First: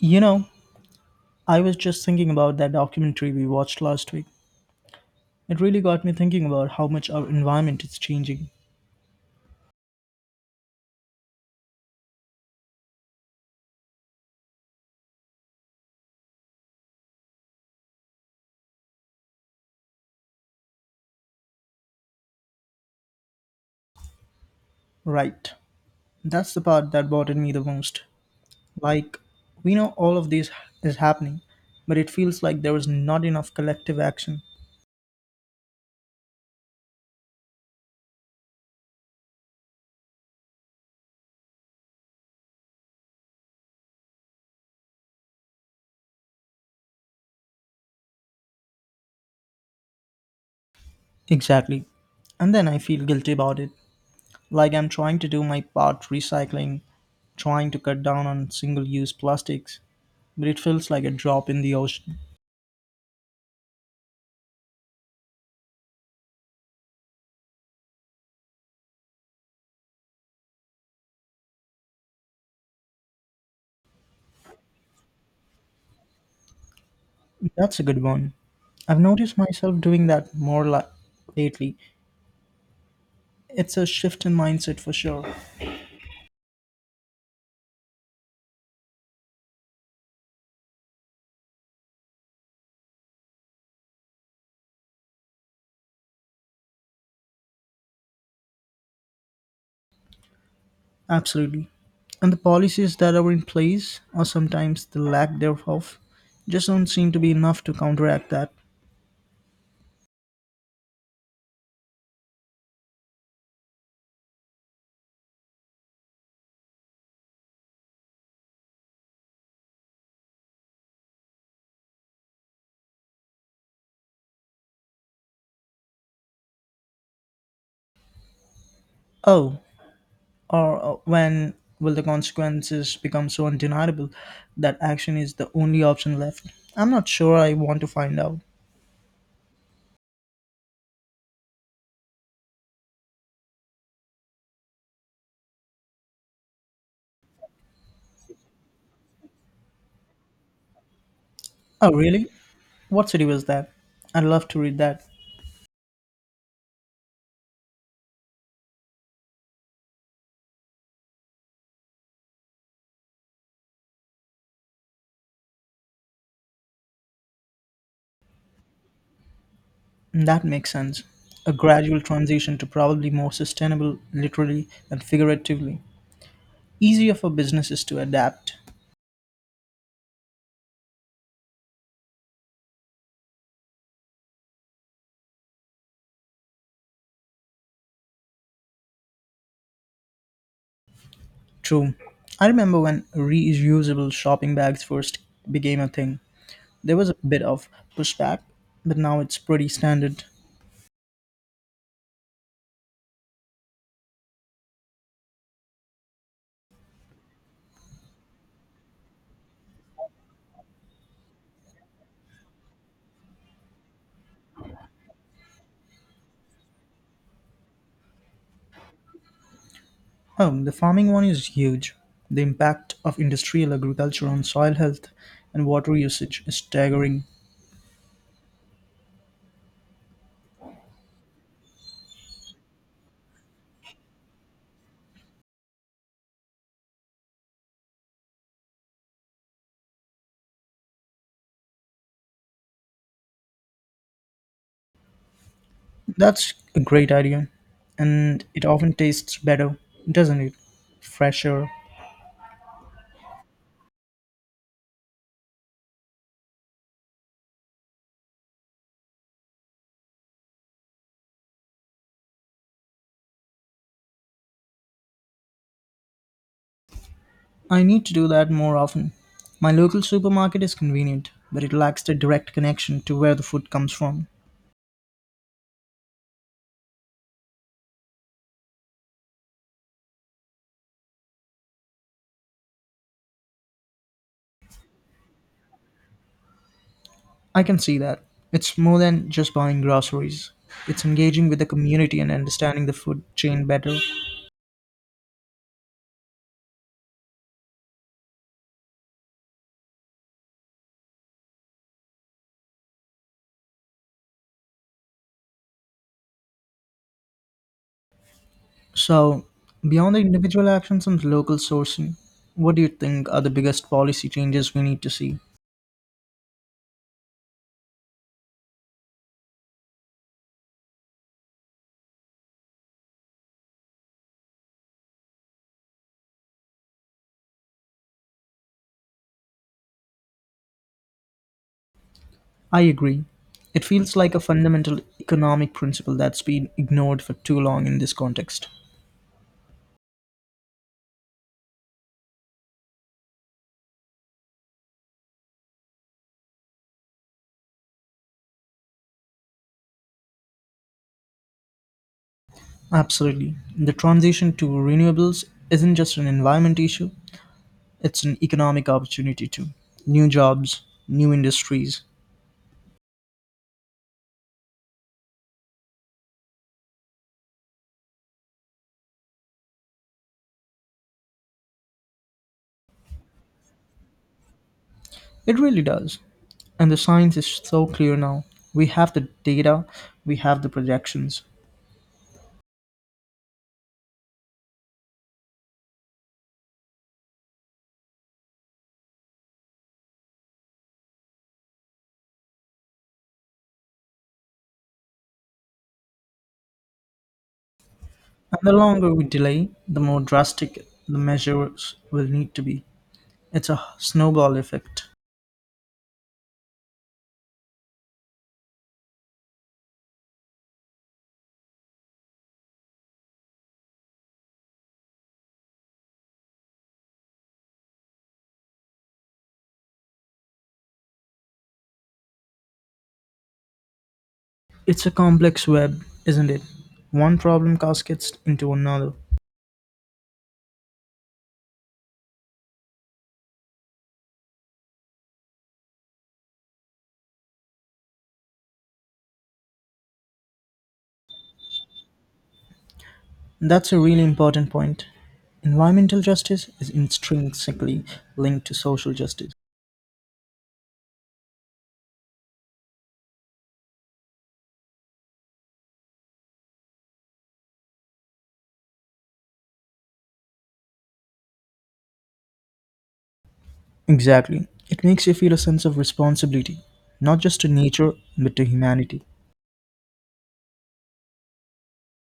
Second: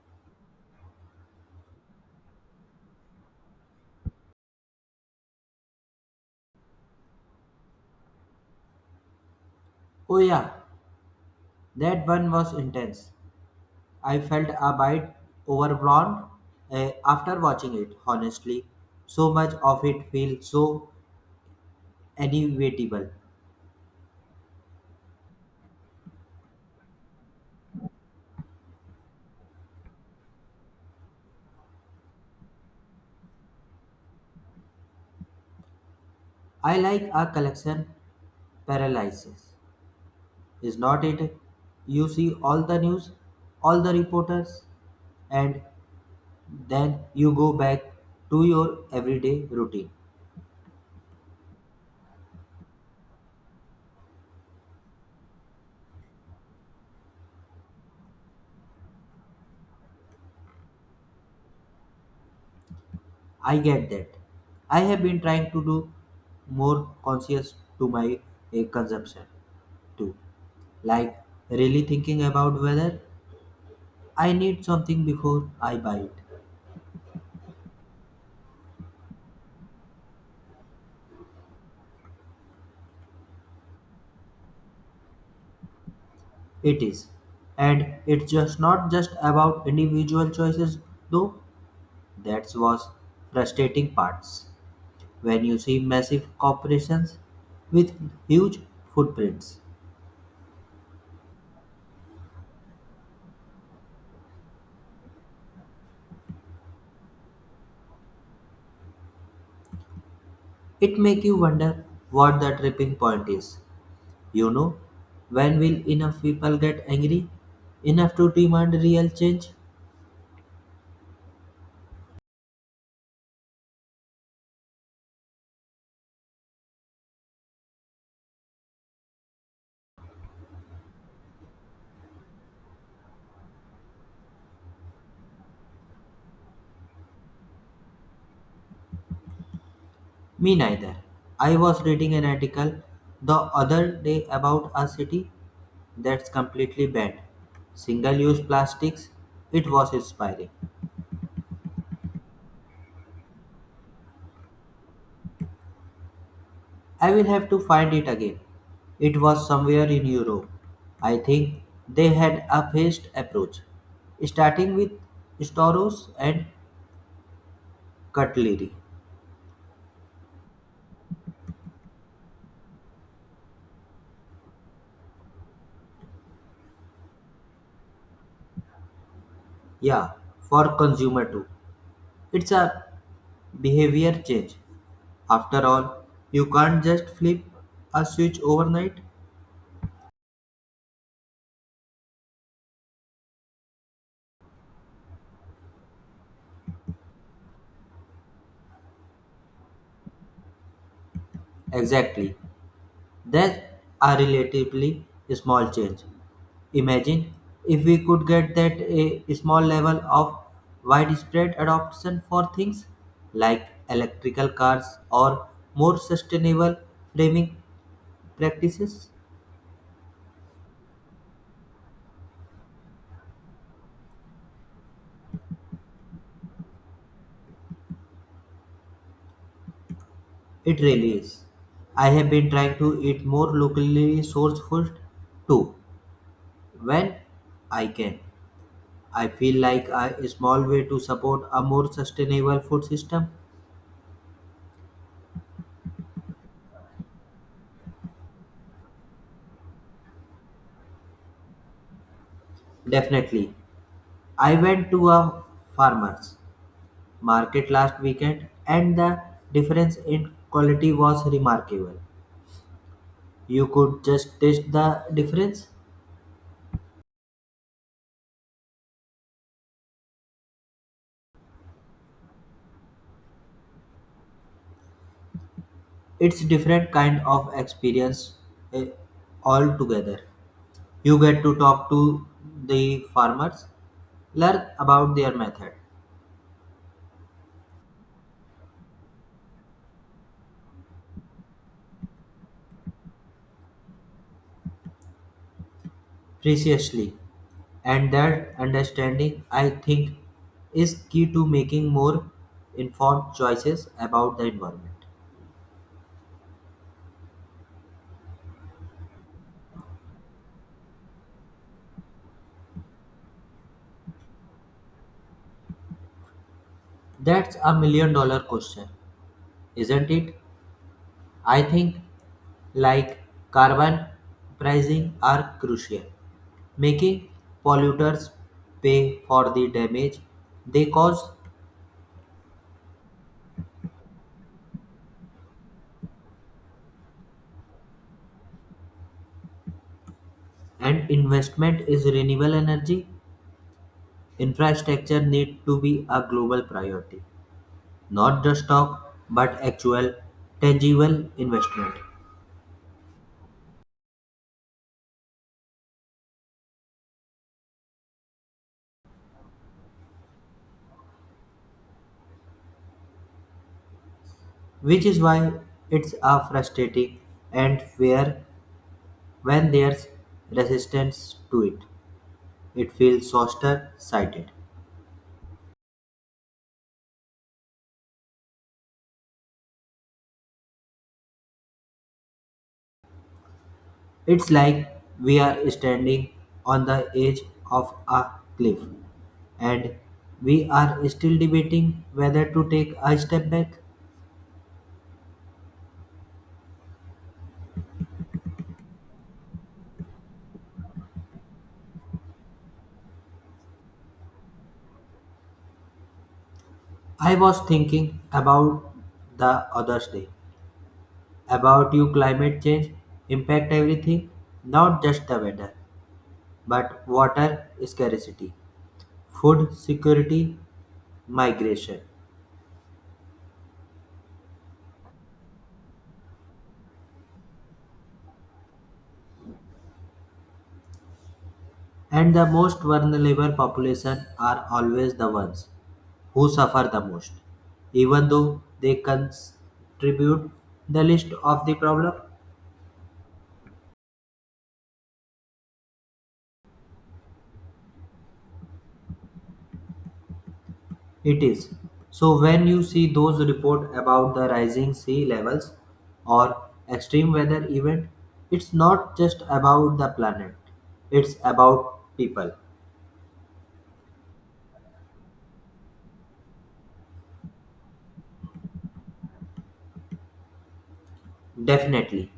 You know, I was just thinking about that documentary we watched last week. It really got me thinking about how much our environment is changing. Oh yeah, that one was intense. I felt a bit overwhelmed after watching it, honestly. So much of it feels so inevitable. Right. That's the part that bothered me the most. Like, we know all of this is happening, but it feels like there is not enough collective action. I like a collection paralysis, is not it? You see all the news, all the reporters, and then you go back to your everyday routine. Exactly. And then I feel guilty about it. Like I'm trying to do my part recycling, trying to cut down on single use plastics, but it feels like a drop in the ocean. I get that. I have been trying to do more conscious to my consumption too. Like, really thinking about whether I need something before I buy it. That's a good one. I've noticed myself doing that lately. It's a shift in mindset for sure. It is. And it's just not just about individual choices, though. That was frustrating parts. When you see massive corporations with huge footprints, Absolutely. And the policies that are in place, or sometimes the lack thereof, just don't seem to be enough to counteract that. it make you wonder what the tripping point is. You know, when will enough people get angry enough to demand real change? Oh, or when will the consequences become so undeniable that action is the only option left? I'm not sure I want to find out. Me neither. I was reading an article the other day about a city that's completely banned single use plastics. It was inspiring. Oh, really? What city was that? I'd love to read that. I will have to find it again. It was somewhere in Europe. I think they had a phased approach, starting with stores and cutlery. That makes sense. A gradual transition to probably more sustainable, literally and figuratively. Easier for businesses to adapt. Yeah, for consumer too. It's a behavior change. After all, you can't just flip a switch overnight. True. I remember when reusable shopping bags first became a thing. There was a bit of pushback, but now it's pretty standard. Exactly. That's a relatively small change. Imagine if we could get that a small level of widespread adoption for things like electrical cars or more sustainable framing practices. Oh, the farming one is huge. The impact of industrial agriculture on soil health and water usage is staggering. It really is. I have been trying to eat more locally sourced food too when I can. I feel like a small way to support a more sustainable food system. That's a great idea. And it often tastes better, doesn't it? Fresher. Definitely. I went to a farmer's market last weekend and the difference in quality was remarkable. You could just taste the difference. I need to do that more often. My local supermarket is convenient, but it lacks the direct connection to where the food comes from. It's different kind of experience eh, altogether. You get to talk to the farmers, learn about their method I can see that. It's more than just buying groceries, it's engaging with the community and understanding the food chain better. preciously, and that understanding I think is key to making more informed choices about the environment. So, beyond the individual actions and local sourcing, what do you think are the biggest policy changes we need to see? That's a million dollar question. Isn't it? I think like carbon pricing are crucial, making polluters pay for the damage they cause, I agree. It feels like a fundamental economic principle that's been ignored for too long in this context. and investment is renewable energy infrastructure need to be a global priority, not just talk but actual tangible investment, Absolutely. The transition to renewables isn't just an environment issue, it's an economic opportunity too. New jobs, new industries. which is why it's a frustrating and fair when there's resistance to it. It feels shorter sighted. It really does. And the science is so clear now. We have the data, we have the projections. It's like we are standing on the edge of a cliff and we are still debating whether to take a step back. And the longer we delay, the more drastic the measures will need to be. It's a snowball effect. I was thinking about the other day about you climate change impact everything, not just the weather but water scarcity, food security, migration, It's a complex web, isn't it? One problem cascades into another. and the most vulnerable population are always the ones who suffer the most, even though they contribute the least of the problem. That's a really important point. Environmental justice is intrinsically linked to social justice. It is. So when you see those report about the rising sea levels or extreme weather event, it's not just about the planet. It's about people. Exactly. It makes you feel a sense of responsibility, not just to nature, but to humanity. Definitely.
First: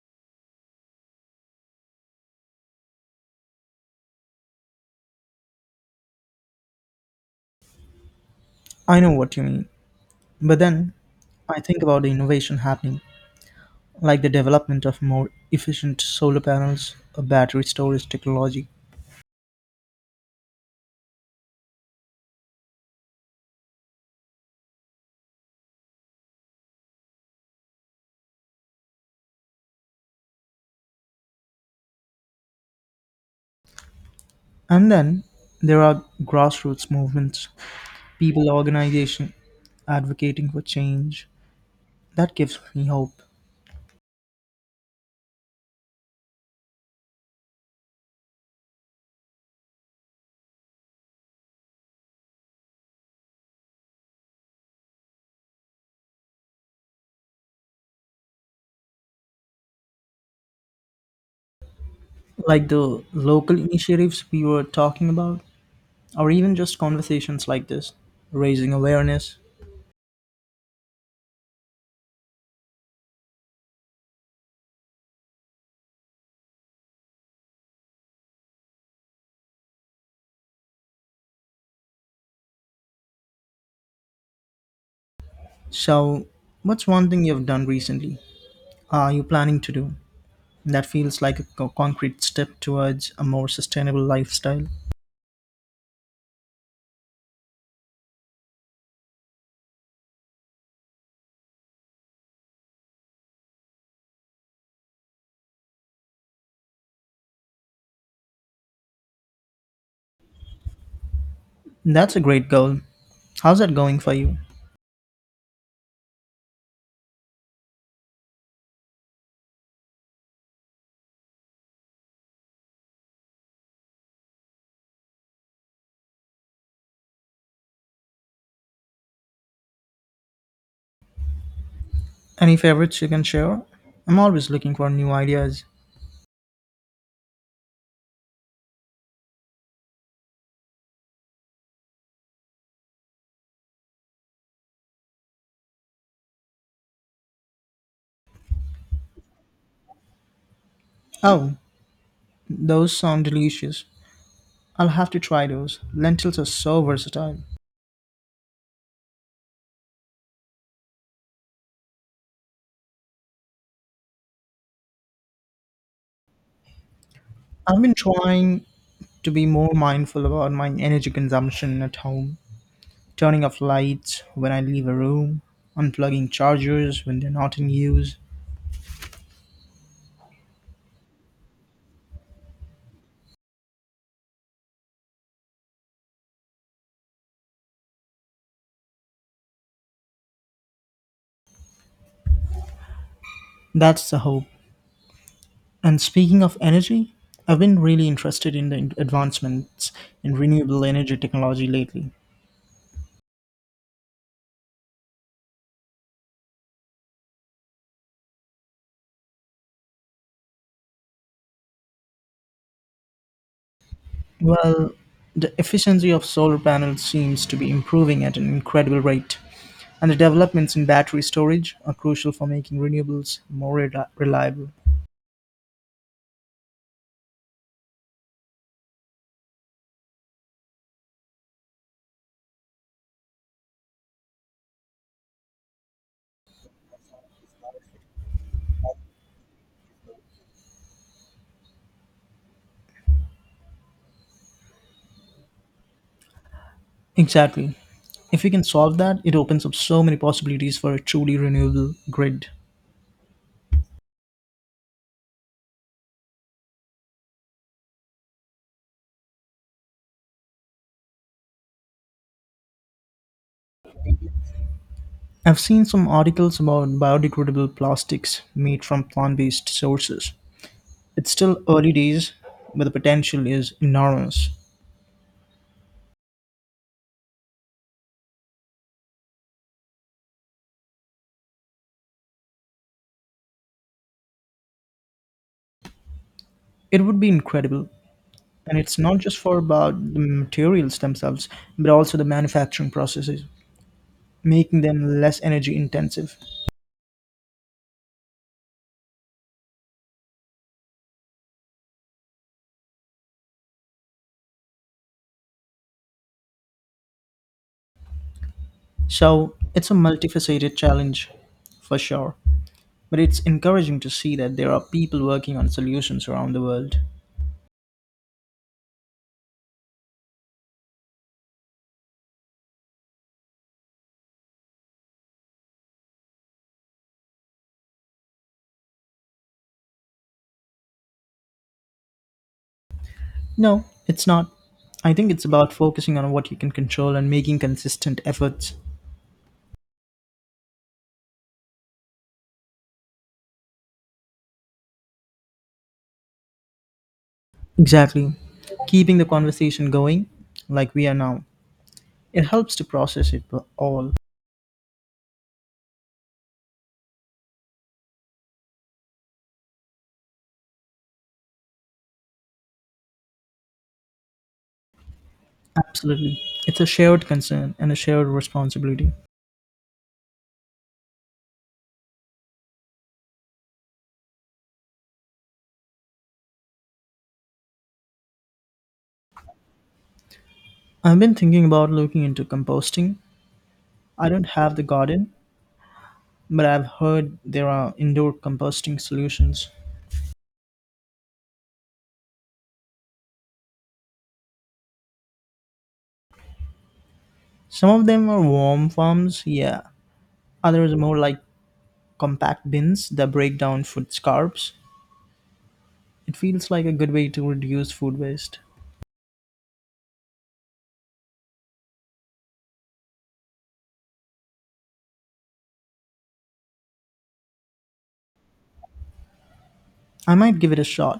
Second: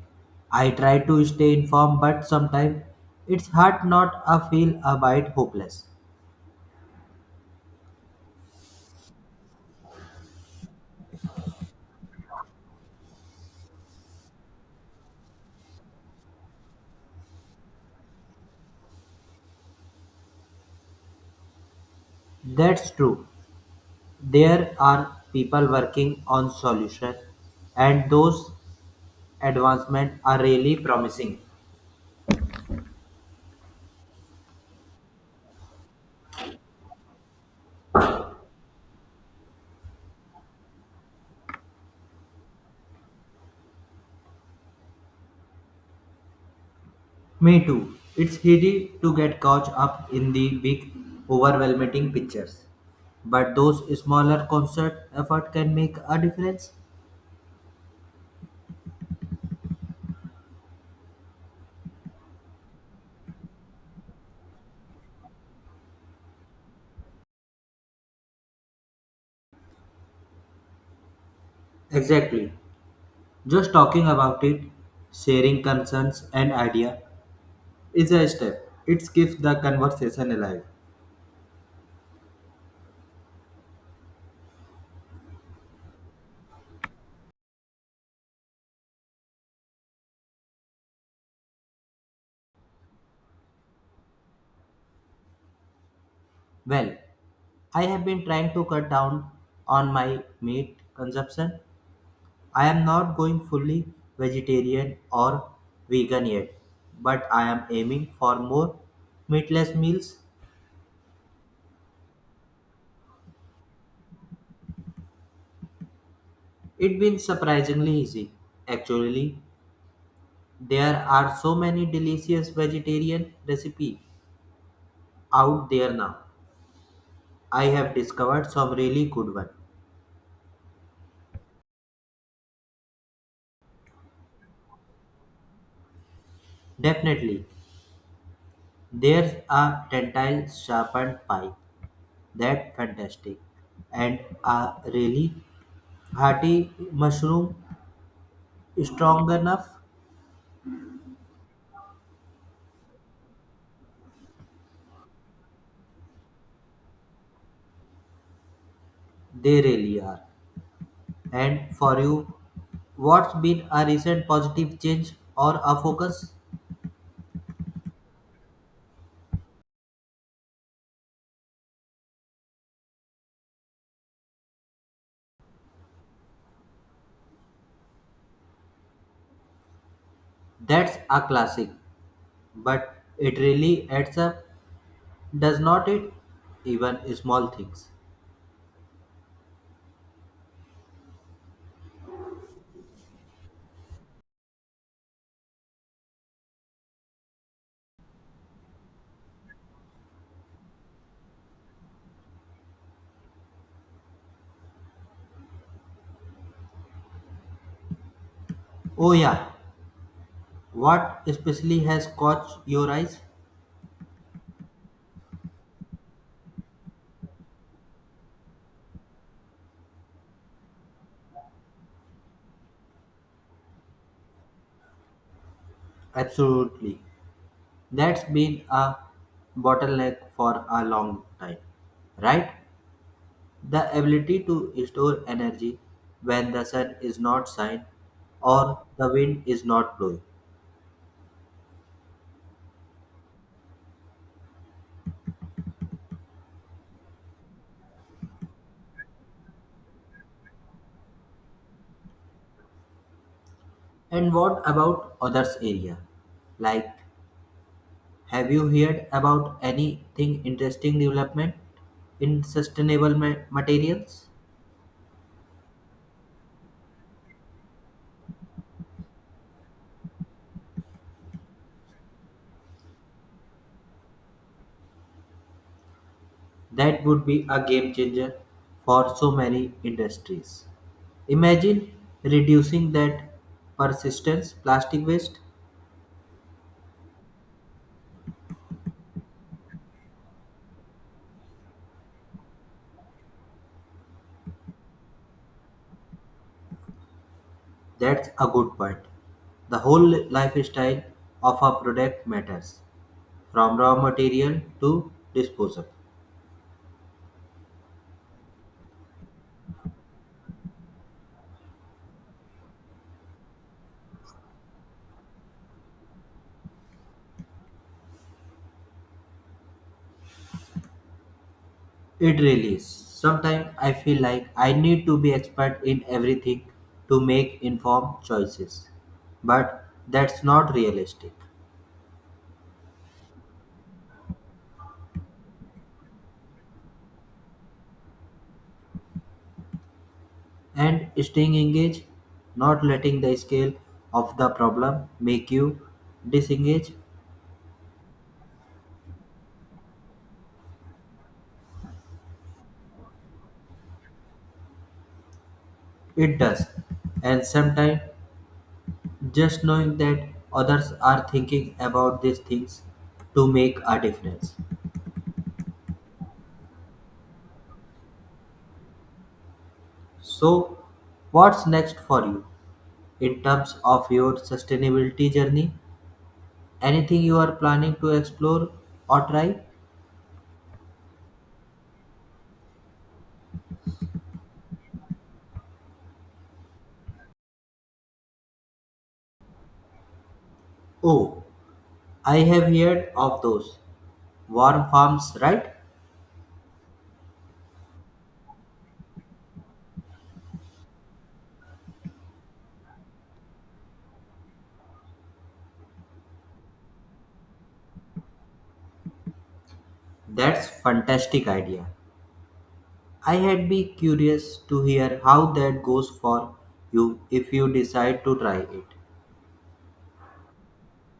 I try to stay informed but sometimes it's hard not to feel a bit hopeless. I know what you mean. But then I think about the innovation happening, like the development of more efficient solar panels or battery storage technology. That's true. There are people working on solutions and those advancements are really promising. And then there are grassroots movements, people organization advocating for change. That gives me hope. Me too. It's easy to get caught up in the big overwhelming pictures. But those smaller concert effort can make a difference. Like the local initiatives we were talking about, or even just conversations like this, raising awareness. Exactly. Just talking about it, sharing concerns and idea is a step. It keeps the conversation alive. So, what's one thing you've done recently? Are you planning to do that feels like a concrete step towards a more sustainable lifestyle? Well, I have been trying to cut down on my meat consumption. I am not going fully vegetarian or vegan yet, but I am aiming for more meatless meals. That's a great goal. How's that going for you? It's been surprisingly easy. Actually, there are so many delicious vegetarian recipes out there now. I have discovered some really good ones. Any favorites you can share? I'm always looking for new ideas. Definitely, there's a tentile sharpened pie that fantastic, and a really hearty mushroom strong enough. Oh, those sound delicious. I'll have to try those. Lentils are so versatile. They really are. And for you, what's been a recent positive change or a focus? I've been trying to be more mindful about my energy consumption at home, turning off lights when I leave a room, unplugging chargers when they're not in use. That's a classic, but it really adds up, does not it? Even small things. That's the hope. And speaking of energy, I've been really interested in the advancements in renewable energy technology lately. Oh, yeah, what especially has caught your eyes? Well, the efficiency of solar panels seems to be improving at an incredible rate, and the developments in battery storage are crucial for making renewables reliable. Absolutely, that's been a bottleneck for a long time, right? The ability to store energy when the sun is not shining or the wind is not blowing. Exactly. If we can solve that, it opens up so many possibilities for a truly renewable grid. And what about others area? Like, have you heard about anything interesting development in sustainable materials? I've seen some articles about biodegradable plastics made from plant based sources. It's still early days, but the potential is enormous. That would be a game changer for so many industries. Imagine reducing that persistence plastic waste. It would be incredible. And it's not just for about the materials themselves, but also the manufacturing processes, making them less energy intensive. That's a good point. The whole lifestyle of a product matters, from raw material to disposal. So it's a multifaceted challenge for sure. But it's encouraging to see that there are people working on solutions around the world. It really is. Sometimes I feel like I need to be expert in everything to make informed choices. But that's not realistic. No, it's not. I think it's about focusing on what you can control and making consistent efforts. And staying engaged, not letting the scale of the problem make you disengage, Exactly. Keeping the conversation going, like we are now, it helps to process it all. it does. And sometimes just knowing that others are thinking about these things to make a difference. Absolutely. It's a shared concern and a shared responsibility. So, what's next for you in terms of your sustainability journey? Anything you are planning to explore or try? I've been thinking about looking into composting. I don't have the garden, but I've heard there are indoor composting solutions. Oh, I have heard of those. Warm farms, right? Some of them are warm farms, yeah. Others are more like compact bins that break down food scraps. It feels like a good way to reduce food waste. That's fantastic idea. I had be curious to hear how that goes for you if you decide to try it. I might give it a shot.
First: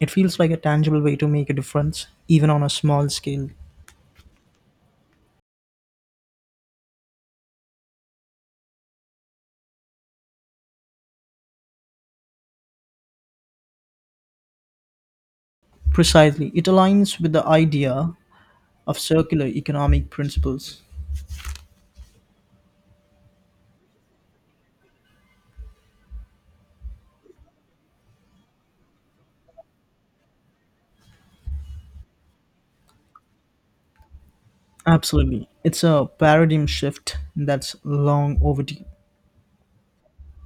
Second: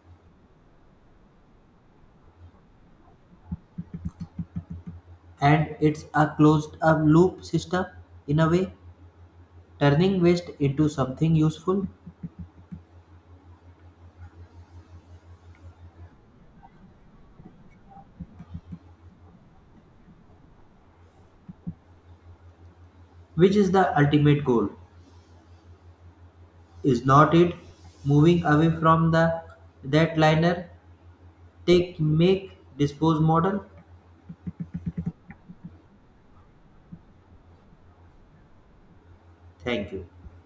It feels like a tangible way to make a difference, even on a small scale. And it's a closed up loop system in a way, turning waste into something useful, Precisely, it aligns with the idea of circular economic principles. which is the ultimate goal. Is not it moving away from the that liner take make dispose model? Absolutely. It's a paradigm shift that's long overdue. Thank you.